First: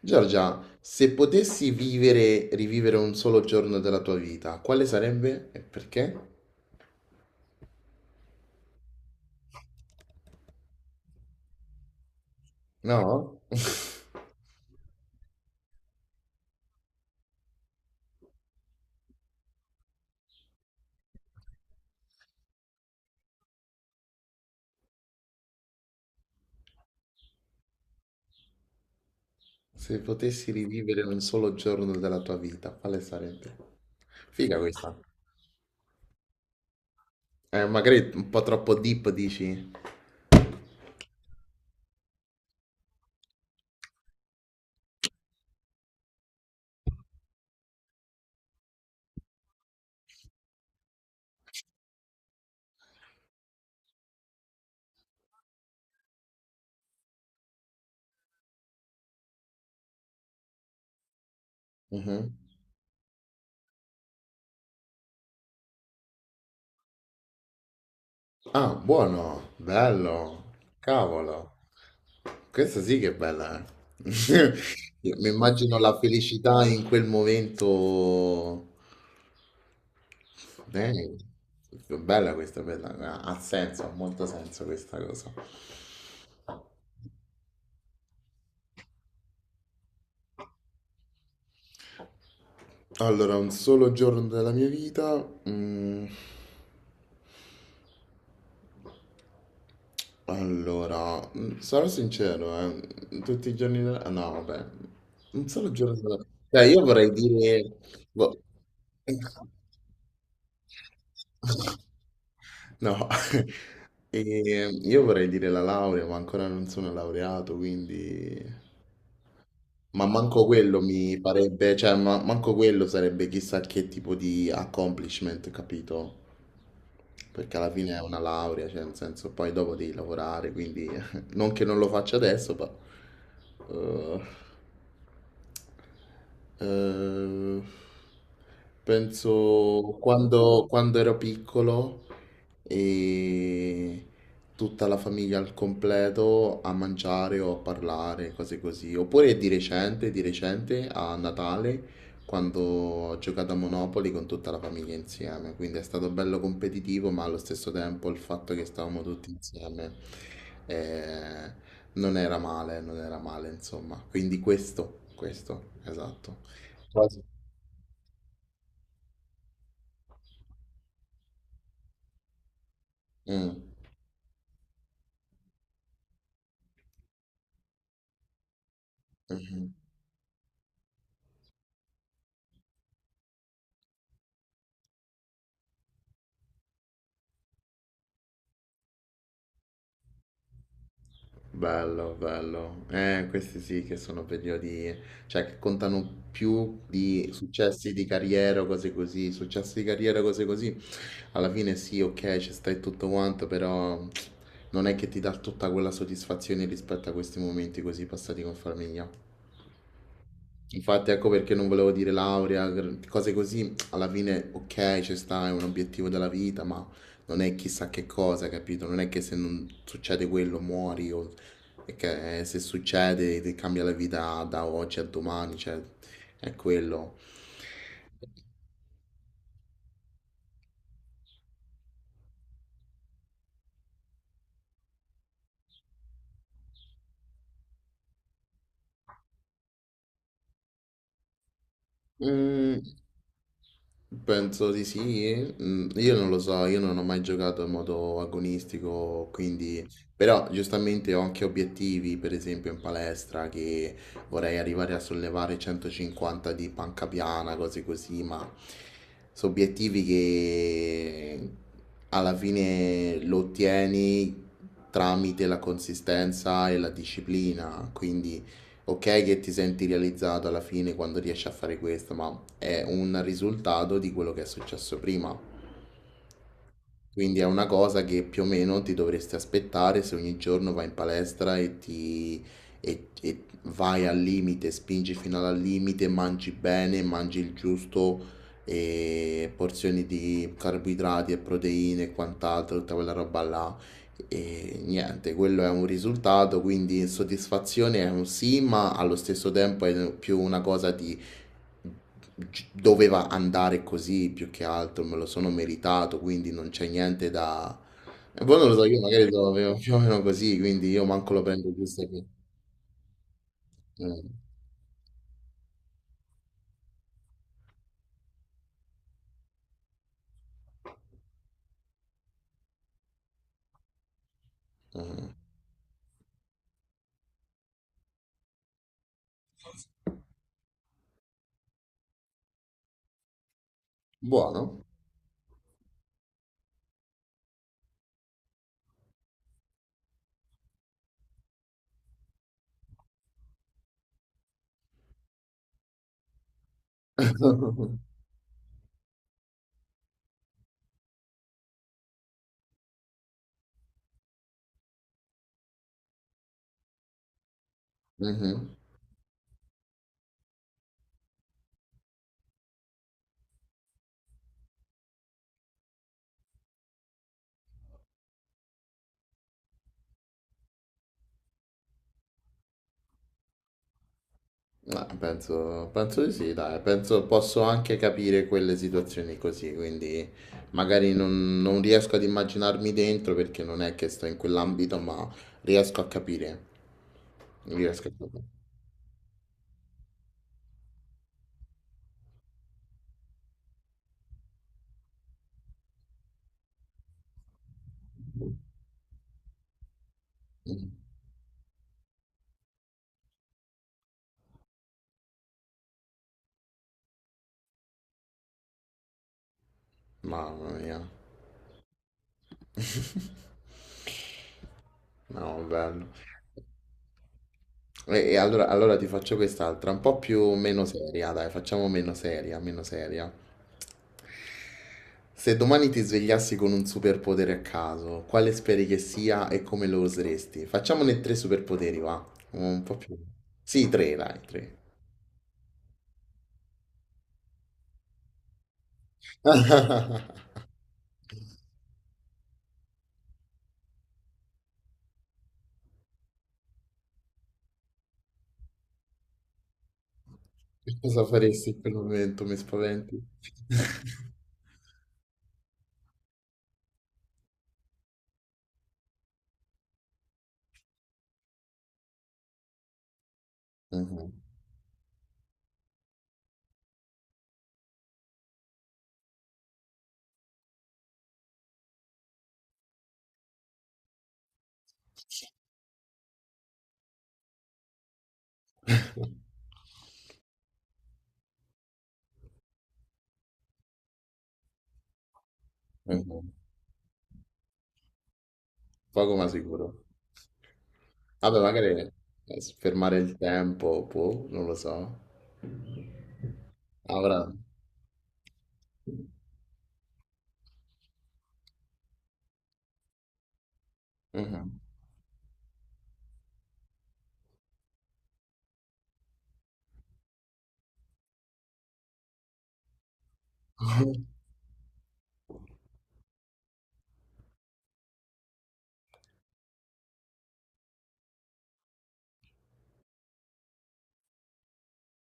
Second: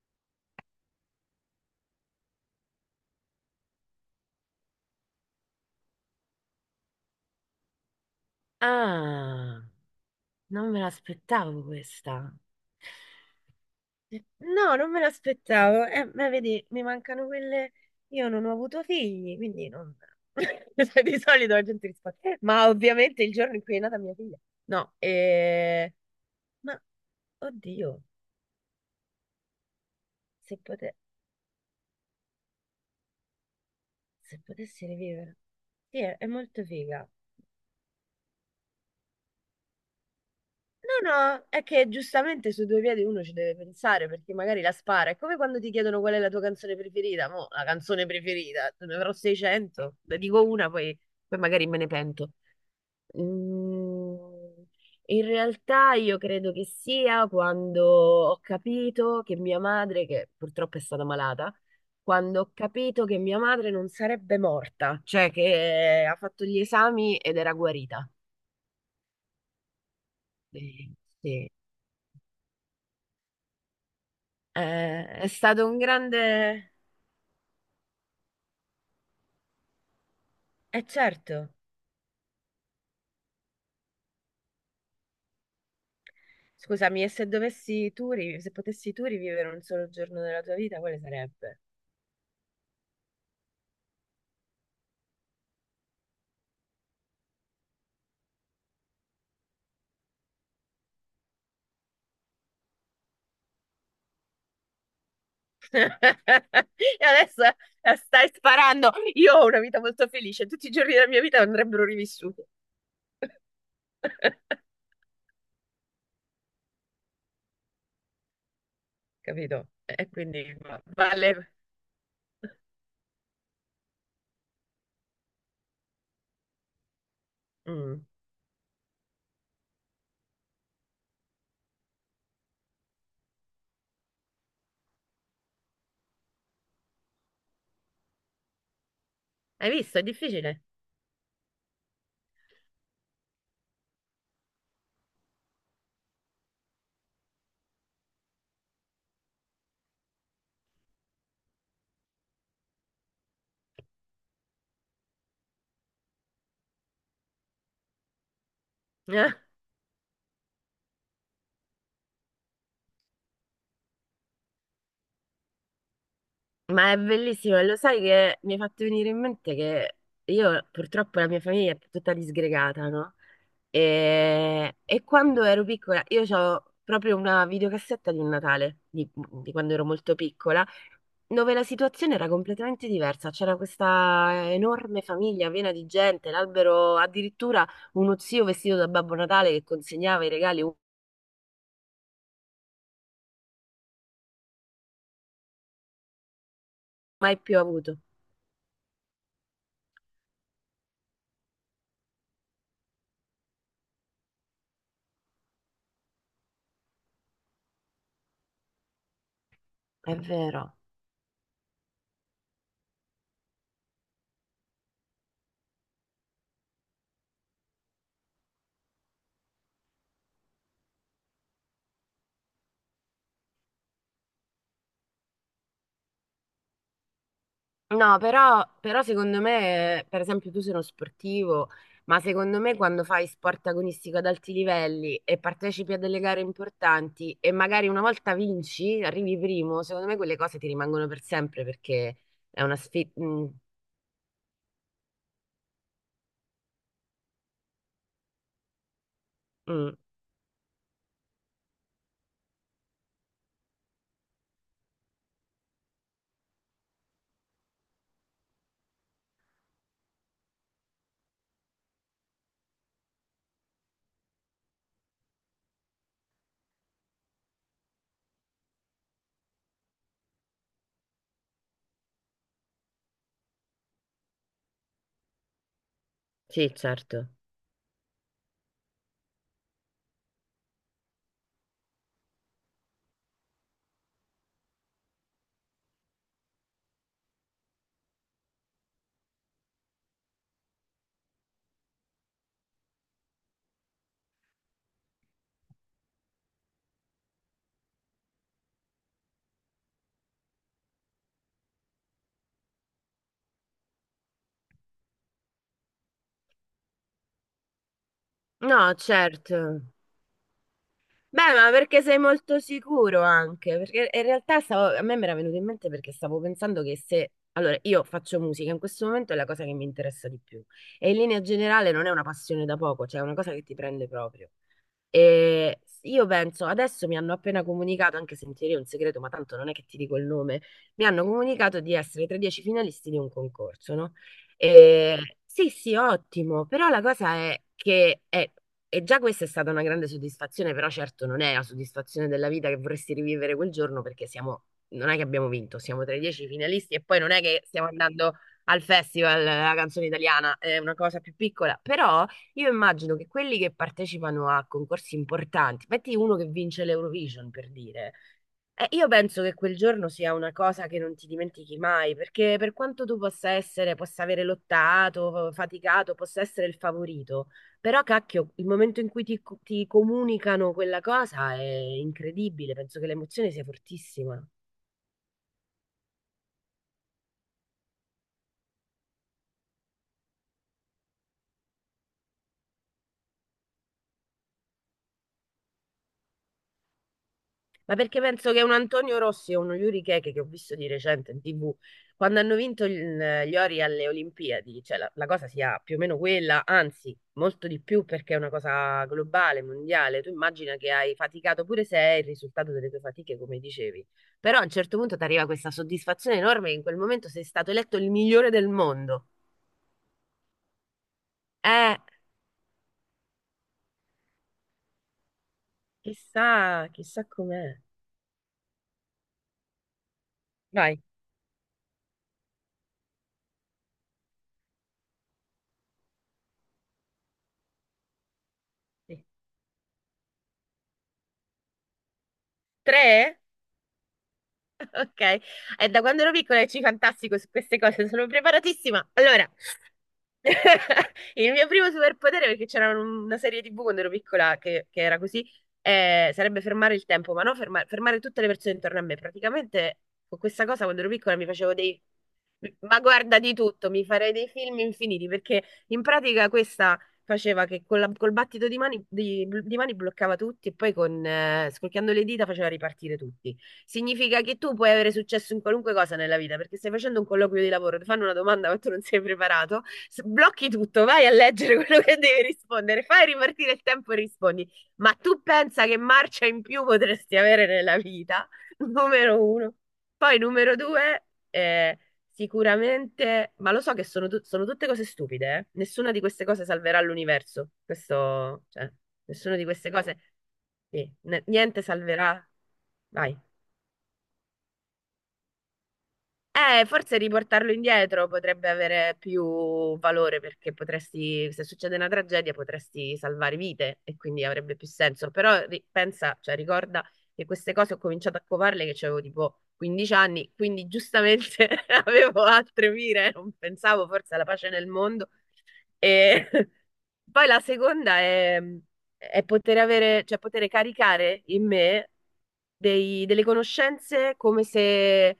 Giorgia, se potessi vivere, rivivere un solo giorno della tua vita, quale sarebbe e perché? Ah, non me l'aspettavo questa. No? No, non me l'aspettavo. Ma vedi, mi mancano quelle. Io non ho avuto figli, quindi non. Cioè, di solito la gente risponde. Ma ovviamente il giorno in cui è nata mia figlia." No, ma oddio, Se potessi se pote- rivivere un solo giorno della tua vita, quale sarebbe? se Figa potessi questa. rivivere. Sì, è molto figa. Magari un po' troppo deep, dici? No, no, è che giustamente su due piedi uno ci deve pensare perché magari la spara. È come quando ti chiedono qual è la tua canzone preferita. Mo, la canzone preferita, te ne avrò 600, ne dico una, poi magari me ne pento. Mm, in realtà io credo che sia quando ho capito che mia madre, che purtroppo è stata malata, Mhm. quando ho capito che mia madre non sarebbe morta, cioè che ha fatto gli esami ed era guarita. Ah, buono, bello, Eh, cavolo. Sì. Questa sì che è bella, eh. Io È mi stato immagino un la felicità grande... in quel momento. Eh certo, Bella questa, bella, ha ha senso, ha molto senso questa cosa. scusami, e se dovessi tu, se potessi tu rivivere un solo giorno della tua vita, quale sarebbe? Allora, un solo giorno della mia vita. mm, allora, sarò sincero, tutti i giorni della... No, vabbè, un solo giorno della... Cioè, io E vorrei adesso dire... stai boh. sparando. Io ho una vita molto felice, tutti i giorni della mia vita andrebbero rivissuti. No. E io vorrei dire la laurea, ma ancora non sono laureato, quindi... Capito? Ma E manco quindi quello mi vale. farebbe, cioè manco quello sarebbe chissà che tipo di accomplishment, capito? Perché alla fine è Mm. una laurea, cioè nel senso poi dopo devi lavorare, quindi non che non lo faccia adesso, ma... eh, eh, Hai penso visto? È difficile. quando ero piccolo e tutta la famiglia al completo a mangiare o a parlare, cose così. Oppure di recente a Natale, quando ho giocato a Monopoli con tutta la famiglia insieme. Quindi è stato bello competitivo, ma allo stesso tempo il fatto che stavamo tutti Eh? insieme. eh, non era male, non era male, insomma. Quindi questo, esatto. Ma è Quasi. bellissimo, e lo sai che mi hai fatto venire in mente che io purtroppo la mia famiglia è tutta disgregata, no? Mm, E quando ero piccola, io ho proprio una videocassetta di un Natale, di mhm. quando ero molto piccola, dove la situazione era completamente diversa. C'era questa enorme famiglia piena di gente, l'albero, addirittura uno zio vestito da Babbo Natale che consegnava i regali Bello, bello. Questi sì che sono periodi, cioè che contano più di mai più successi avuto. di carriera o cose così. Successi di carriera, cose così. Alla fine sì, ok, ci stai tutto quanto, però non è che ti dà tutta quella soddisfazione rispetto a questi momenti così passati con famiglia. È vero. Infatti ecco perché non volevo dire laurea, cose così, alla fine ok, ci sta, è un obiettivo della vita, ma non è chissà che cosa, capito? Non è che se non succede quello muori o è che se succede ti cambia la vita da oggi a domani, cioè è quello. No, però secondo me, per esempio, tu sei uno sportivo, ma secondo me quando fai sport agonistico ad alti livelli e partecipi a delle gare importanti e magari una volta vinci, arrivi primo, secondo me quelle cose ti rimangono per sempre perché è una Mm, sfida. penso di sì. Mm, io non lo so, io non ho mai giocato in modo agonistico, quindi però giustamente ho anche obiettivi, per esempio in palestra, che vorrei arrivare a sollevare 150 di panca piana, cose così, ma sono obiettivi che alla fine lo ottieni tramite la consistenza e la disciplina, quindi ok che ti senti realizzato alla fine quando riesci a fare questo, ma è un risultato di quello che è successo prima. Sì, certo. Quindi è una cosa che più o meno ti dovresti aspettare se ogni giorno vai in palestra e ti e vai al limite, spingi fino al limite, mangi bene, mangi il giusto, e porzioni di carboidrati e proteine e quant'altro, tutta quella roba là. E niente, quello è un risultato, quindi soddisfazione è un sì, ma allo stesso tempo è più una cosa di doveva andare così più che altro, me lo sono meritato, quindi non c'è niente da... E poi non lo so, No, io magari lo certo. avevo più o meno così, quindi io manco lo Beh, ma prendo giusto perché sei che... molto sicuro anche? Perché eh, in realtà a me mi era venuto in mente perché stavo pensando che se... Allora, io faccio musica, in questo momento è la cosa che mi interessa di più. E in linea generale non è una passione da poco, cioè è una cosa che ti prende proprio. eh. E io penso, adesso mi hanno appena comunicato, anche se in teoria è un segreto, ma tanto non è che ti dico il nome, mi hanno comunicato di essere tra i dieci finalisti di un concorso, no? Buono. E, sì, sì, ottimo, però la cosa è e già questa è stata una grande soddisfazione, però certo non è la soddisfazione della vita che vorresti rivivere quel giorno perché siamo, non è che abbiamo vinto, siamo tra i dieci finalisti e poi non è che stiamo andando al festival, la canzone italiana, è una cosa più piccola, però io immagino che quelli che partecipano a concorsi importanti, metti uno che vince l'Eurovision per dire, Mhm. Io penso che quel giorno sia una cosa che non ti dimentichi mai, perché per quanto tu possa essere, possa avere lottato, faticato, possa essere il favorito, però cacchio, il momento in cui ti comunicano quella cosa è incredibile, penso che l'emozione sia fortissima. Penso, penso di sì, dai, penso posso anche capire quelle situazioni così, quindi magari non, non riesco ad immaginarmi dentro perché non è che sto in quell'ambito, ma riesco a capire. Ma Riesco a perché capire. penso che un Antonio Rossi e uno Yuri Keke che ho visto di recente in TV, quando hanno vinto gli ori alle Olimpiadi, cioè la cosa sia più o meno quella, anzi, molto di più perché è una cosa globale, mondiale. Tu immagina che Mhm. hai faticato pure se è il risultato delle tue fatiche, come dicevi. Però a un certo punto ti arriva questa soddisfazione enorme che in quel momento sei stato eletto il migliore del mondo. Mamma mia. Eh, No, bello. chissà, chissà com'è. Allora, allora ti faccio quest'altra, un po' più meno Vai. seria, dai, facciamo meno seria, meno seria. Se domani ti svegliassi con un superpotere a caso, quale speri che Sì. sia e come lo useresti? Facciamone tre superpoteri, va. Un po' più. Tre? Sì, tre, dai, tre. Ok, è da quando ero piccola che ci fantastico su queste cose, sono preparatissima. Allora, il mio primo superpotere, perché c'era una serie TV quando ero piccola che era così, sarebbe fermare il tempo, ma no, fermare tutte le persone intorno a me. Praticamente con questa cosa Che quando ero cosa piccola mi faresti facevo in quel dei momento? Mi ma spaventi. guarda di tutto, mi farei dei film infiniti perché in pratica questa faceva che con col battito di mani, di mani bloccava tutti e poi con, scorchiando le dita faceva ripartire tutti. Mhm, Significa che tu puoi avere successo in qualunque cosa nella vita perché stai facendo un colloquio di lavoro, ti fanno una domanda ma tu non sei preparato, blocchi tutto, vai a leggere quello che devi rispondere, fai ripartire il tempo e rispondi. Ma tu pensa che marcia in più potresti avere nella vita? Numero uno. Poi numero due... eh, sicuramente, ma lo so che sono tutte cose stupide, eh. Nessuna di queste mhm. cose salverà l'universo. Questo, cioè, Poco ma nessuna di queste sicuro. cose, sì, Vabbè, niente magari salverà. Fermare il Vai. tempo, può, non lo so. Forse Avrà. riportarlo indietro potrebbe avere più valore perché potresti, se succede una tragedia, potresti salvare vite e quindi avrebbe Mhm. più senso. Però pensa, cioè ricorda che queste cose ho cominciato a covarle che avevo tipo 15 anni, quindi giustamente avevo altre mire, non pensavo forse alla pace nel mondo e poi la seconda è poter avere, cioè poter caricare in me delle conoscenze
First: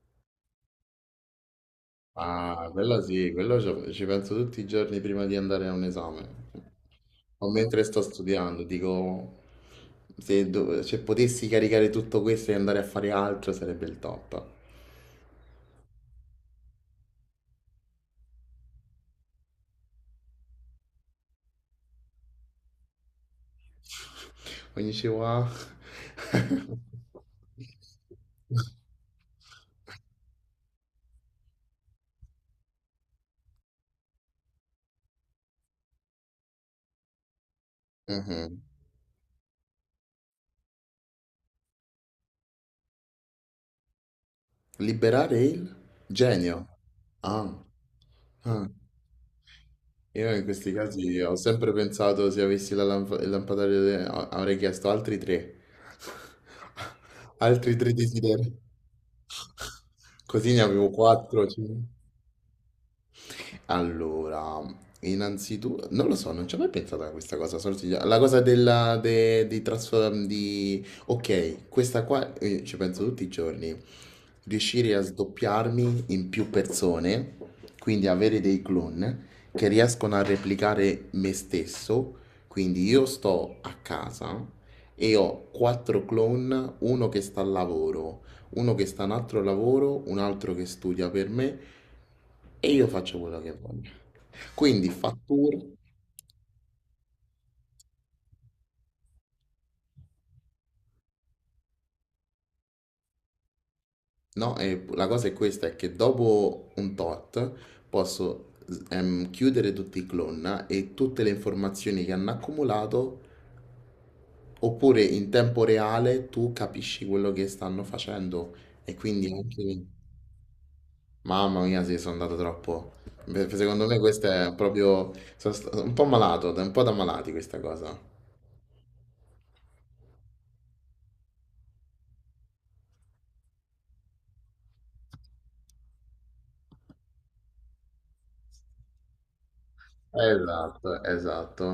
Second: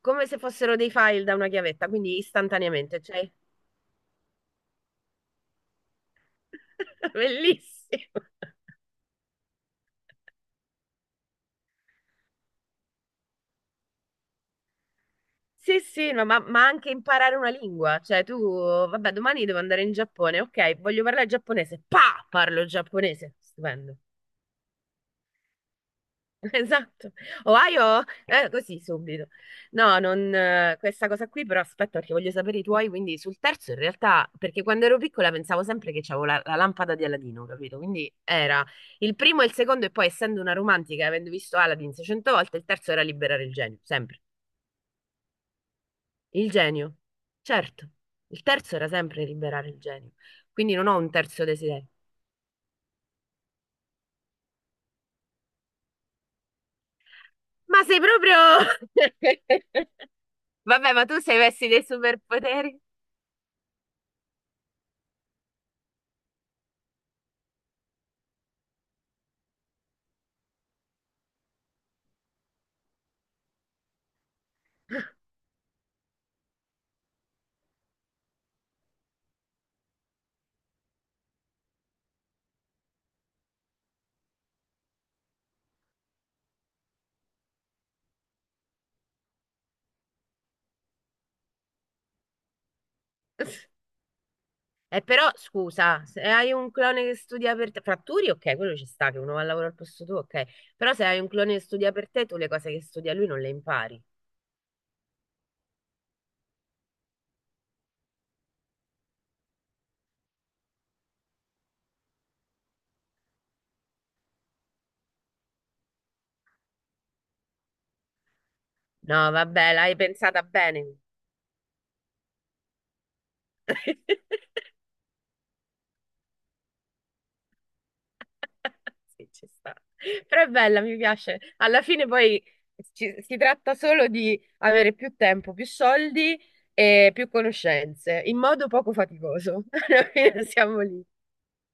come se fossero dei file da una chiavetta, quindi Ah, quello istantaneamente, cioè sì, quello ci penso tutti i giorni prima di andare a un esame. O mentre sto bellissimo. studiando, dico, se, se potessi caricare tutto questo e andare a fare altro sarebbe il top. Sì, sì, no, ma anche imparare una lingua, cioè tu, vabbè, domani devo andare in Giappone, ok, voglio parlare giapponese, pa, parlo giapponese, stupendo. Ogni ci va. Esatto, Ohio? Così subito. No, non, questa cosa qui, però aspetta perché voglio sapere i tuoi, quindi sul terzo in realtà, perché quando ero piccola pensavo sempre che c'avevo la lampada di Aladino, capito? Quindi Mhm. era il primo e il secondo e poi essendo una romantica, avendo visto Aladdin 600 volte, il terzo era liberare il genio, sempre. Liberare il Il genio. genio, Ah, certo, il ah. terzo era sempre liberare il genio, Io in questi quindi non ho un casi ho terzo sempre desiderio. pensato se avessi la il lampadario, avrei chiesto altri 3. Altri Ma tre sei proprio... desideri. Così ne avevo Vabbè, ma tu sei 4. messi dei superpoteri? Allora, innanzitutto, non lo so, non ci ho mai pensato a questa cosa. Solo la cosa della, di trasformare, di... Ok, questa qua ci penso tutti i giorni. Riuscire a sdoppiarmi in più persone, quindi avere dei clone che riescono a replicare me stesso. Quindi io sto a casa e ho 4 clone, uno che sta al lavoro, uno che sta a un altro lavoro, un altro che studia per me e io faccio quello che voglio. Quindi Però fatturo, scusa, se hai un clone che studia per te, fratturi, ok, quello ci sta, che uno va a lavorare al posto tuo, ok. Però se hai un clone che studia per te, tu le cose che studia lui non le impari. no? E la cosa è questa, è che dopo un tot posso chiudere tutti i clone no, e tutte le informazioni che hanno accumulato, oppure in tempo reale tu capisci quello che stanno facendo e No, quindi vabbè, anche... l'hai pensata bene. Mamma mia, sì, sono andato troppo. Beh, secondo me questo è proprio... Sono un po' malato, un po' da malati questa cosa. Sì, ci sta. Però è bella, mi piace. Alla fine poi si tratta solo di avere più tempo, più soldi e più conoscenze, in modo poco faticoso. Alla fine siamo Esatto, lì. esatto.